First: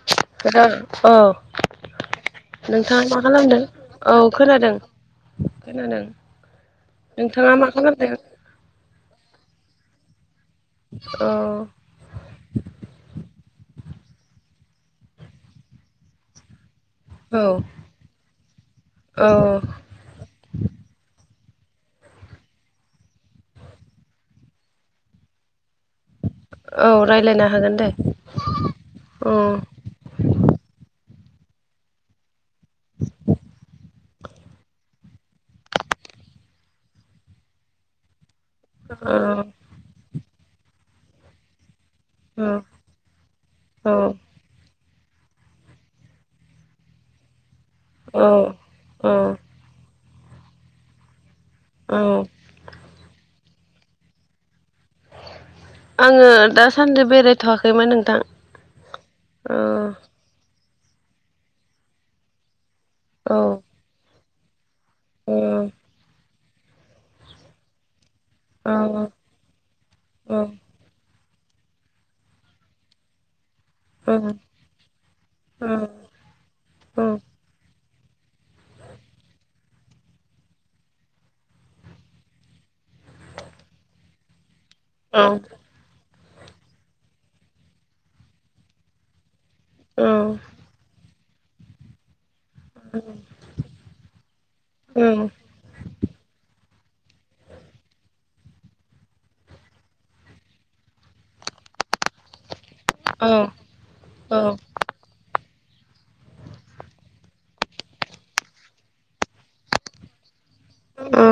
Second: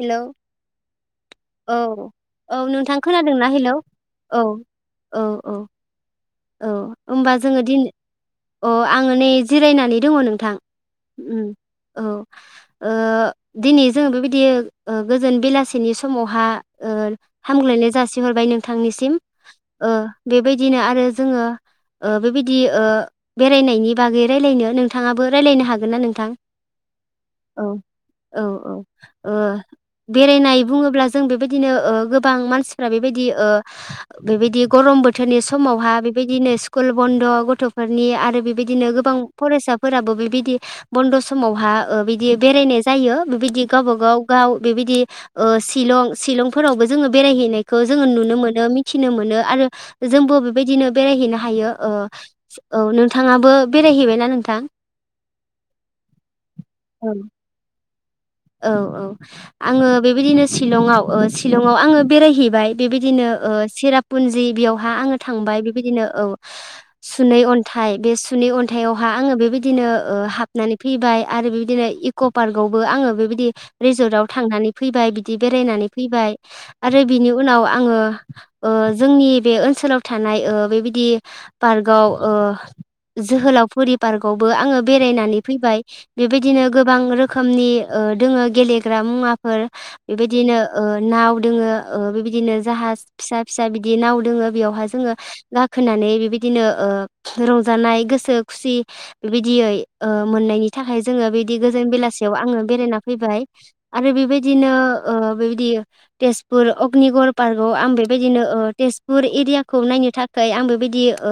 Hello औ। औ औ नोंथां नोंथांङा मा खोनादोंना खालामदों? हेलौ औ खोनादों औ औ खोनादों। औ होमबा नोंथाङा जोंङो मा दिनै खालामदों अ आंङो नै जिरायनानै दंङ नोंथां। औ उम औ ओ दिनै जों बेबायदि ओ गोजोन बेलासिनि समावहा ओ औ हामग्लायनाय जासिहरबाय नोंथांनिसिम औ ओ बेबायदिनो आरो जोंङो ओ बेबायदि ओ बेरायनायनि बागै रायलायनो नोंथांङाबो रायज्लायनो हागोन ना नोंथां? औ रायलायनो थां हागोन दे औ औ औ औ ओ बेरायनाय बुंङोब्ला जों बेबायदिनो ओ गोबां मानसिफ्रा बेबायदि ओ बेबायदि गरम बोथोरनि समावहा बेबायदिनो स्कुल बन्द' गथ'फोरनि आरो बेबायदिनो औ गोबां फरायसाफोराबो बे बिदि बन्द' समावहा ओ बिदि बेरायनाय जायो बेबायदि औ गावबागाव गाव बेबायदि ओ शिलं शिलंफोरावबो जोंङो बेरायहैनायखौ जोंङो औ नुनो मोनो मिथिनो औ मोनो आरो जोंबो बेबायदिनो बेरायहैनो हायोओ औ नोंथांङाबो बेरायहैबायना नोंथां? आंङो दासान्दि औ बेरायथ'आाखैमोन औ औ आंङो बेबायदिनो शिलंआव शिलंआव आंङो बेरायहैबाय। बेबायदिनो औ ओ सिरापुन्जि बेयावहा आंङो औ थांबाय बेबायदिनो औ। सुनै अन्थाइ बे सुनै औ अन्थाइावहा आंङो बेबायदिनो ओ हाबनानै फैबाय। आरो बिदिनो इक' पार्कआवबो आंङो बेबायदि औ रेजर्टआव थांनानै फैबाय बिदि बेरायनानै फैबाय आरो बिनि उनाव आंङो ओ जोंनि बे ओनसोलाव ओ थानाय बेबायदि पार्कआव ओ जोहोलावफुरि पार्कआवबो आंङो बेरायनानै फैबाय बेबायदिनो गोबां रोखोमनि ओ दोंङो गेलेग्रा मुवाफोर बेबायदिनो ओ नाव दोंङो ओ बेबायदि बिदिनो जाहा फिसा फिसा बिदि नाव दोंङो बेयावहााय जोंङो औ गाखोनानै बेबायदिनो ओ रंजानाय गोसो खुसि बेबायदियै ओ मोननायनि थाखाय जोंङो बिदि गोजोन जों बेलासायाव आंङो बेरायना फैबाय आरो बेबायदिनो ओ बेबाय दि तेजपुर अग्निगऱ पार्कआव आं बेबायदिनो ओ तेजपुर एरियाखौ नायनो थाखाय आं बेबायदि ओ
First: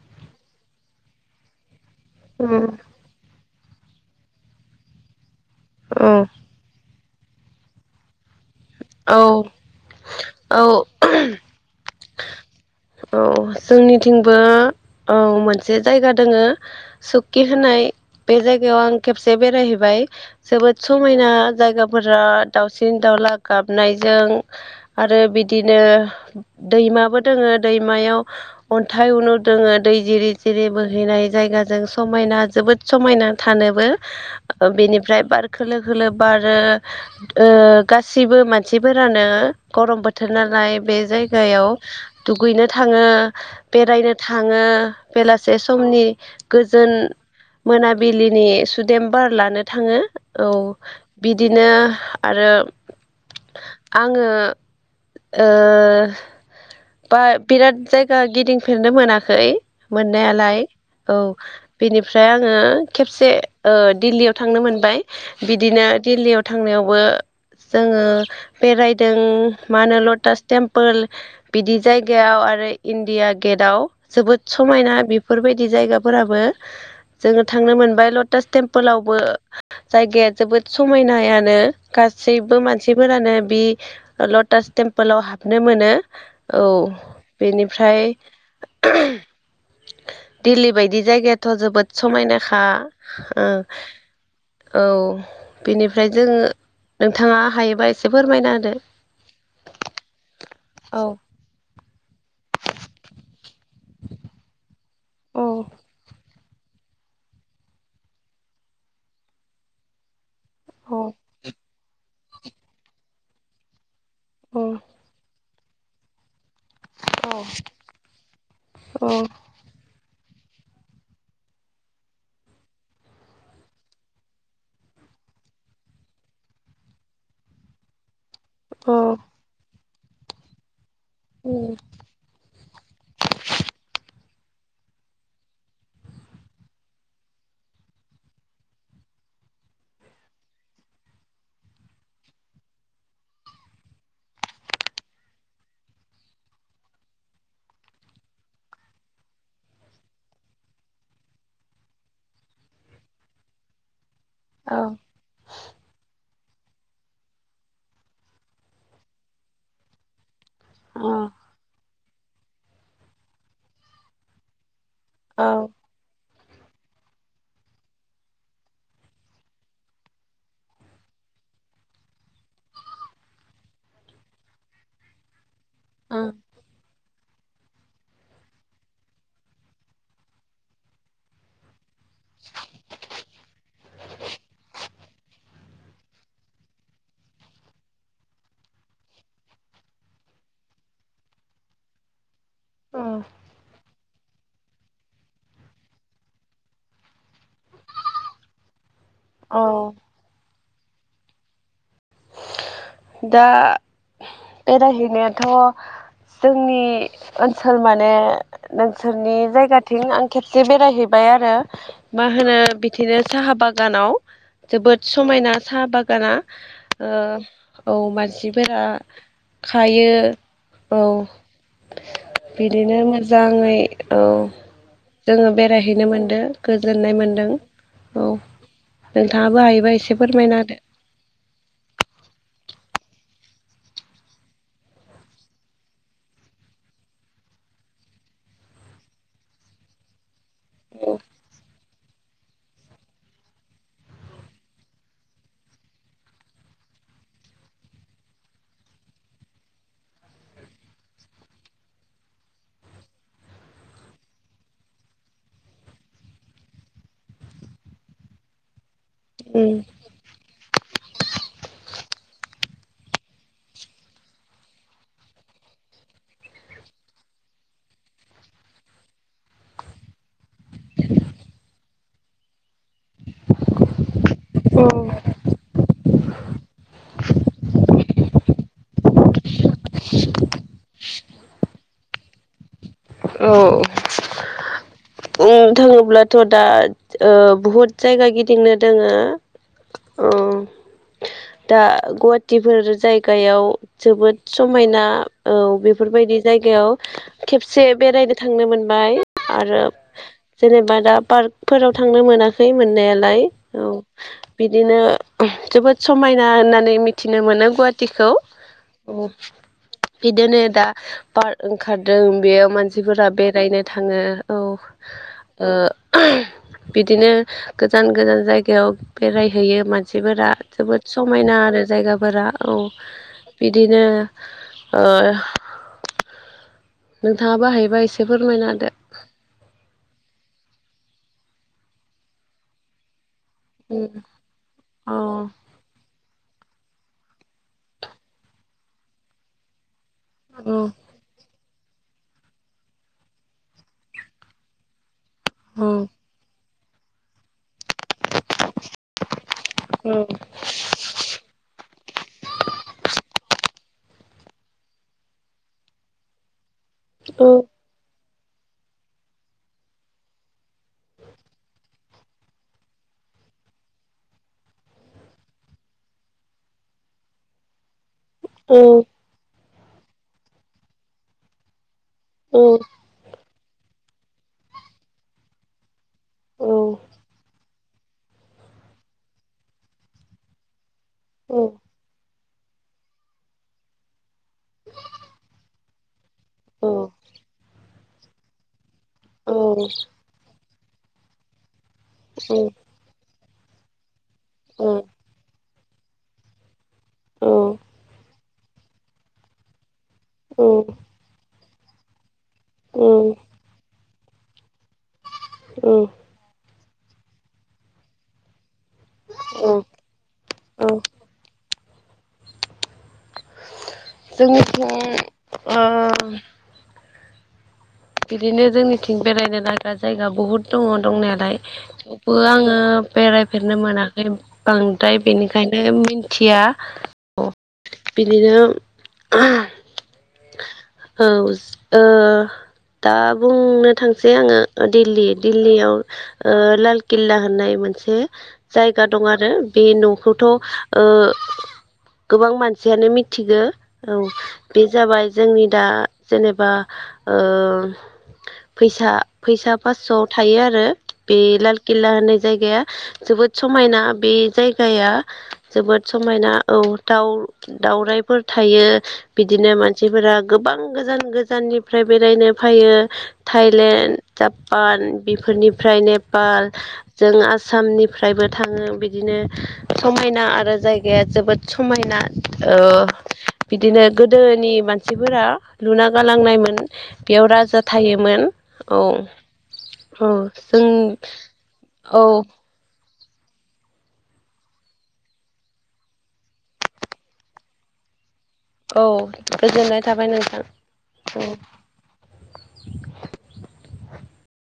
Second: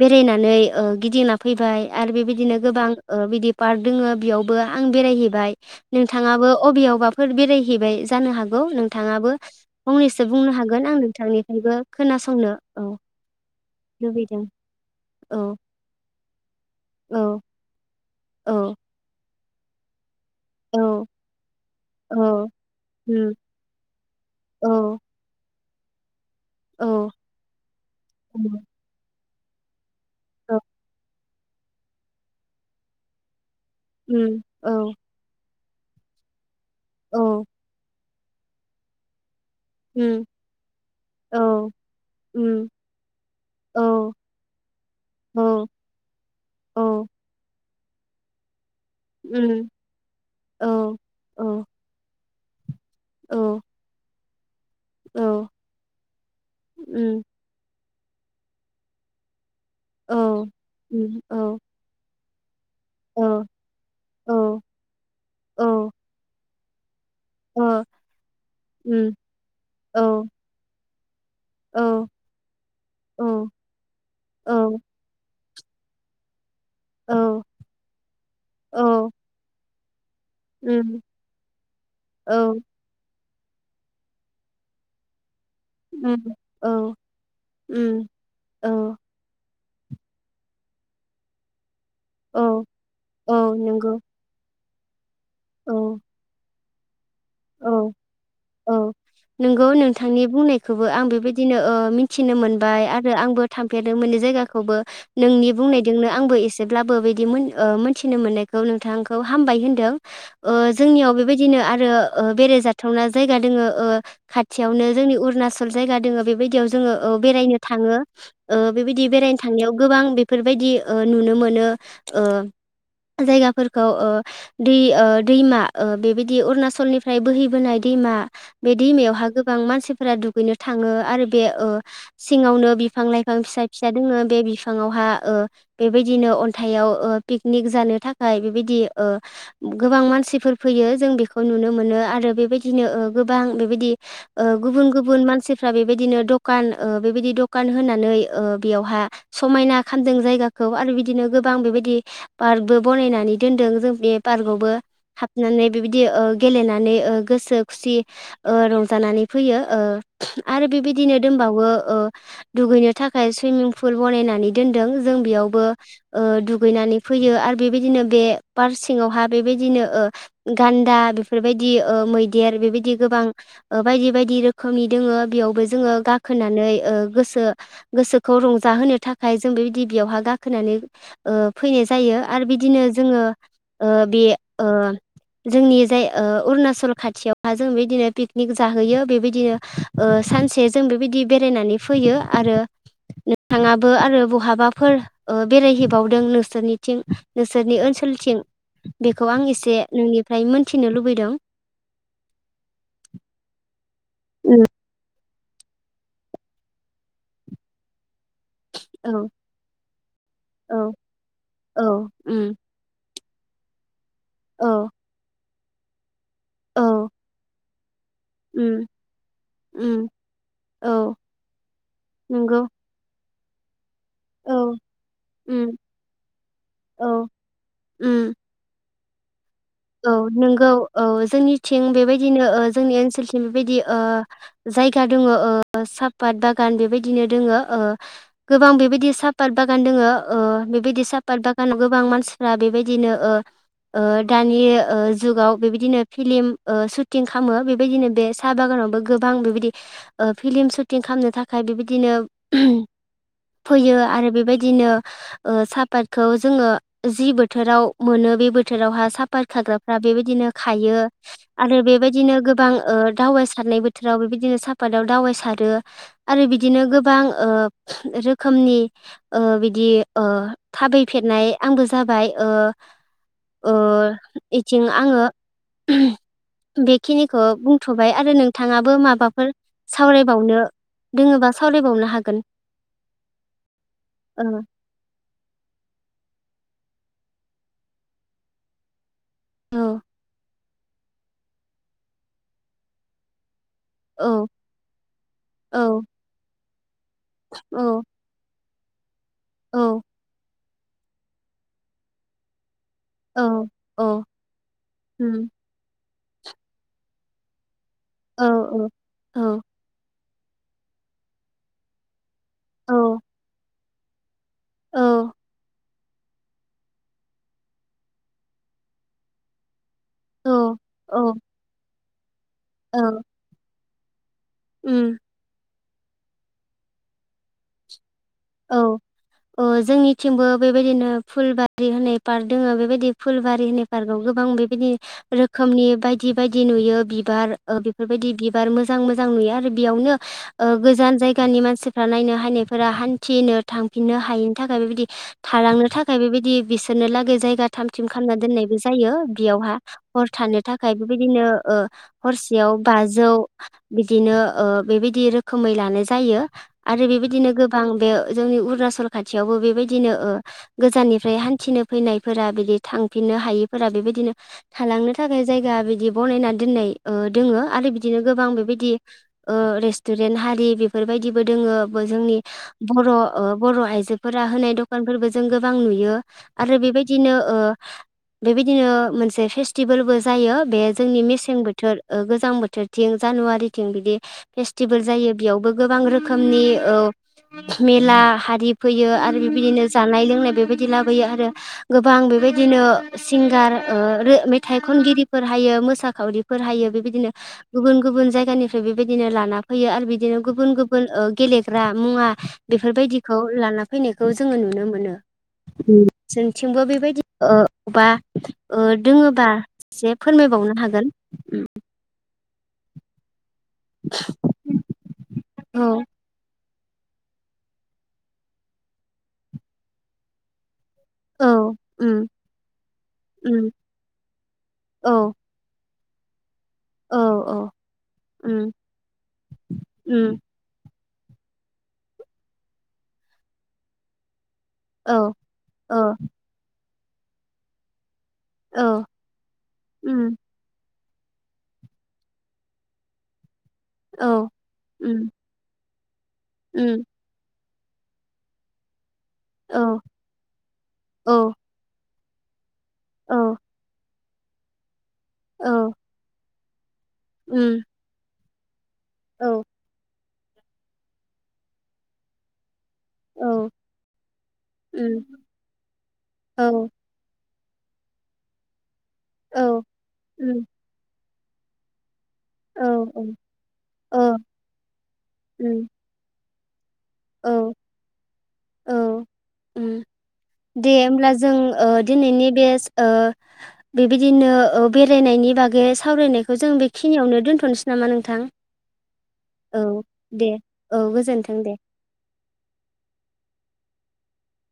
बेरायनानै ओ गिदिंना फैबाय। आरो बेबायदिनो गोबां ओ बिदि पार्क दोंङो बेयावबो आं बेरायहैबाय। नोंथांङाबो अबेयावबाफोर बेरायहैबाय जानो हागौ नोंथांङाबो फंनैसो बुंनो औ औ हागोन आं नोंथांनिफ्रायबो खोनासंनो औ जोंनिथिंबो लुबैदों औ मोनसे जायगा दोंङो औ सुखि होनाय बे औ जायगायाव आं केेबसे बेरायहैबाय। जोबोद औ समायना जायगाफोरा औ उम दावसिन-दावउला गाबनायजों औ आरो बिदि बिदिनो औ दैमाबो दोंङो दैमायाव औ अन्थाइ उनु दोंङो। दै जिरि जिरि बोहैनाय जायगाजों समायना जोबोद समायना। थानोबो उम औ बेनिफ्राय बार खोलो खोलो बारो औ ओ गासिबो मानसिफोरानो गरम उम बोथोर नालाय बे जायगा औ जायगायाव दुगैनो उम थांङो औ बेरायनो थांङो औ बेलासे समनि गोजोन औ मोनाबिलिनि सुदेमबार उम लानो थांङो औ बिदिनो आरो औ आङो ओ औ बा उम बिराद जायगा गिदिंफेरनो मोनाखै औ मोननायालाय औ बेनिफ्राय आङो औ खेबसे ओ दिल्लीयाव थांनो नंगौ मोनबाय बिदिनो दिल्लीयाव थांनायावबो जोङो बेरायदों मा होनो लटास टेम्पोल बिदि जायगायाव आरो इणडिया औ गेटआव जोबोद समायना बेफोरबायदि जायगाफोराबो जोङो थांनो मोनबाय लटास टेम्पोलावबो जायगाया जोबोद समायनायानो गासैबो मानसिफोरानो बि लटास टेमपोलाव हाबनो मोनो औ बेनिफ्राय दिल्ली बायदि जायगायाथ' जोबोद समायनाखा औ बेनिफ्राय जोङो नोंथाङा औ हायोबा एसे फोरमायना औ होदो औ बिदिनो मिथिनो मोनबाय आरो आंबो थांफेरदों मोनदो जायगाखौबो नोंनि औ बुंनायजोंनो आंबो एसे जेब्लाबो बिदि मोन ओ मोनथिनो मोननायखौ नोंथांखौ हामबाय होनदों जोंनियाव औ बेबायदिनो आरो बेराय जाथावना जायगा दोङो औ खाथियावनो जोंनि अरुणाचल जायगा दङो बेबायदियाव जोङो बेरायनो थाङो ओ बेबायदि औ बेरायनो थांनायाव गोबां बेफोरबायदि ओ नुनो मोनो ओ जायगाफोरखौ ओ दै ओ दैमा बेबायदि अरुणाचलनिफ्राय ओमफ्राय बोहैबोनाय दैमा बे दैमायावहा गोबां मानसिफोरा दुगैनो थाङो आरो बे ओ सिङावनो बिफां लाइफां फिसा फिसा दोंनो बे बिफाङावहा ओ बेबायदिनो अन्थाइाव ओ पिकनिक जानो थाखाय बेबायदि ओ गोबां मानसिफोर फैयो जों बेखौ नुनो मोनो आरो बेबायदिनो ओ गोबां बेबायदि ओ गुबुन गुबुन मानसिफ्रा बेबायदिनो दखान ओ बेबायदि दखान होनानै ओ बेयावहा समायना खालामदों जायगाखौ आरो बिदिनो गोबां बे बेबायदि पार्कबो बानायनानै दोनदों जों बे पार्कआवबो हाबनानै बेबायदि गेलेनानै ओ गोसो खुसि ओ रंजानानै फैयो ओ आरो बेबायदिनो औ दोनबावो ओ दुगैनो थाखाय सुइमिं पुल बनायनानै दोनदों जों बेयावबो औ दुगैनानै फैयो आरो बेबायदिनो बे पार्रक ङावहा बेबायदिनो गान्दा बेफोरबायदि ओ मैदेर बेबायदि गोबां ओ बायदि बायदि रोखोमनि दङ बेयावबो जोङो गाखोनानै ओ गोसो गोसोखौ रंजा होनो थाखाय जों बेबायदि बियावहा गाखोनानै ओ फैनाय जायो आरो बिदिनो जोङो ओ बे ओ जोंनि जाय ओ अरुणाचल खाथियावहा जों बेदिनो पिकनिक जाहैयो बेबायदिनो ओ सानसे जों बेबायदिनो बेरायनानै फैयो आरो नोंथाङा बो आरो बहाबाफोर ओ बेरायहैबावदों नोंसोरनिथिं नोंसोरनि ओनसोलथिं बेखौ आं औ एसे नोंनिफ्राय मोनथिनो लुबैदों दा बेरायहैनाया थ' जोंनि ओनसोल माने औ नोंसोरनि जायगाथिं आं खेबसे औ बेरायहैबाय आरो औ मा उम होनो बिदिनो साहा बागानाव औ जोबोद समायना साहा बागाना औ औ मानसिफोरा उम उम खायो औ नंगौ बिदिनो मोजाङै औ जोङो उम बेरायहैनो मोनदों औ गोजोननाय मोनदों उम औ नोंथाङाबो हायोबा औ एसे फोरमायना नंगौ औ जोंनिथिं बेबायदिनो जोंनि ओनसोलथि बेबायदि ओ जायगा दङ अ साहापात बागान बेबायदिनो दङो अ ओ गोबां बेबायदि सापात बागान दोङो अ बेबायदि होदो सापात बागानाव गोबां मानसिफ्रा बेबायदिनो ओ ओ दानि ओ जुगाव बेबायदिनो फिलिम ओ सुटिं खालामो बेबायदिनो बे साहा बागानावबो गोबां बां बेबायदि अ फिल्म सुटिं खालामनो थाखाय बेबायदिनो फैयो आरो बेबायदिनो अ साहापातखौ जोङो जि बोथोराव मोनो बे बोथोरावहा साफात खाग्राफ्रा बेबायदिनो खायो आरो बेबायदिनो गोबां अ दावाइ सारनाय बोथोराव बेबायदिनो सापताव दावाइ सारो आरो बिदिनो गोबां अ रोखोमनि अ बिदि अ थाबायफेर फेरनाय आंबो जाबाय अ अ औ एथिं आङो बेखिनिखौ बुंथ'बाय आरो नोंथाङाबो माबाफोर सावरायबावनो दोङोबा सावरायबावनो हागोन औ ओ थोङोब्लाथ' दा बुहुद जायगा गिदिंनो दोङो औ दा गुवाहाटीफोर जायगायाव जोबोद औ समायना औ बेफोरबायदि जायगायाव खेबसे औ बेरायनो थांनो मोन बाय औ आरो जेनेबा दा पार्कफोराव थांनो मोनाखै मोननायालाय औ बिदिनो उम जोबोद समायना होननानै मिथिनो मोनो गुवाहाटीखौ औ औ बिदिनो दा पार्क ओंखारदों बेयाव औ मानसिफोरा बेरायनो थाङो औ ओ बिदिनो गोजान गोजान जायगायाव बेरायहैयो मान सिफोरा औ जोबोद औ समायना आरो जायगाफोरा औ बिदिनो, ओ उम नोंथाङा बो हायोबा एसे फोरमायना औ औ जोंनिथिंबो बेबायदिनो फुलबारि होननाय पार्क दोङ बेबायदि, फुलबारिनि होननाय पार्काव गोबां बेबायदि होदो रोखोमनि बायदि बायदि नुयो। नुयो बिबार ओ बेफोरबायदि बिबार मोजां मोजां नुयो आरो बेयावनो, अ गोजान जायगानि मानसिफ्रा नायनो हायानायफोरा हान हानथिनो थांफिननो हायिनि थाखाय बेबायदि औ थालांनो थाखाय बेबायदि बिस दोननोलागै जायगा थाम थिम खालामना दोननायबो जे जायो बेयावहा हर औ थानो थाखाय बेबायदिनो ओ हरसेयाव बाजौ बिदिनो अ बेबायदि रोखोमै लानाय जायो। आरो बेबायदिनो गोबां बे जोंनि अरुणनाचल खाथियावबो बेबायदिनो ओ गोजाननिफ्राय हान्थिनो फैनायफोरा बिदि थांफिननो हायिफोरा बेबायदिनो थालांनो थाखाय जायगा बिदि बनायना दोननाय, ओ दोङो आरो बि दिनो गोबां औ बेबायदि अ रेस्तुरेन्ट हारि बेफोरबायदिबो दोङो जोंनि, औ बर' बर' आइजोफोरा होनाय दखानफोरबो जों गोबां नुयो औ औ आरो बेबायदिनो ओ, बेबायदिनो मोनसे फेस्टिभेलबो जायो बे जोंनि मेसें औ बोथोर ओ गोजां बोथ बोथोरथिं जानुवारिथिं बिदि फेस्टिभेल जायो बेयावबो गोबां रोखोमनि औ मेला हारि फैयो आरो बेबायदिनो जानाय लोंनाय बेबायदि लाबोयो आरो गोबां बेबायदिनो सिंगार ओ रो मेथाइ खनगिरिफोर हायो। मोसा खावरिफोर हायो बेबायदिनो गुबुन गुबुन जायगानिफ्राय बेबायदिनो लाना फैयो आरो बिदि, बिदिनो गुबुन गुबुन ओ गेलेग्रा मुवा बेफोरबायदिखौ लाना फैनायखौ जोङो नुनो मोनो, मोनो औ जोंथिंबो बेबायदि ओ बा अ दोङोबा औ एसे फोरमायबावनो औ हागोन, जोंनिथिं औ ओ बिदिनो जोंनिथिं बेरायनो नाग्रा जायगा बुहुद। दङ औ दंनायालाय उम थेवबो आङो उम बेरायफेरनो मोनाखै औ बांद्राय बेनिखायनो। बे मिन खोथिया औ अ औ बिदिनो। उम उम औ ओ दा बुंनो थांसै आङो। औ दिल्ली दिल्लीयाव औ ओ लाल किल्ला होननाय मोनसे। औ जायगा दं आरो बे उम न'खौथ'। ओ गोबां मानसियानो मिथिगौ। औ बे जाबाय उम जोंनि दा जेनेबा उम ओ। फैसा फैसा औ पासस'आव थायो आरो बे औ लाल किल्ला होननाय जायगाया। औ जोबोद समायना बे जायगाया औ जोबोद समायना औ। दाउ उम दाउराइफोर थायो औ बिदिनो मानसिफोरा। गोबां गोजान गोजाननिफ्राय बेरायनो फैयो। औ थाइलेण्ड, जापान उम बेफोरनिफ्राय औ नेपाल जों आस आसामनिफ्रायबो थाङो बिदिनो औ समायना उम आरो जायगाया जोबोद समायना। औ ओ बिदिनो औ गोदोनि मानसिफोरा उम लुना गालांनायमोन। बेयाव औ राजा थायोमोन औ। उम औ जों दे होमब्ला जों ओ औ। दिनैनि बे ओ बेबायदिनो ओ बेरायनायनि बागै सावरायनायखौ जों बेखिनियावनो दोन्थ'नोसै नामा नोंथां। औ औ गोजोननाय थाबाय दे नोंथां औ। गोजोन्थों दे [unintelligible]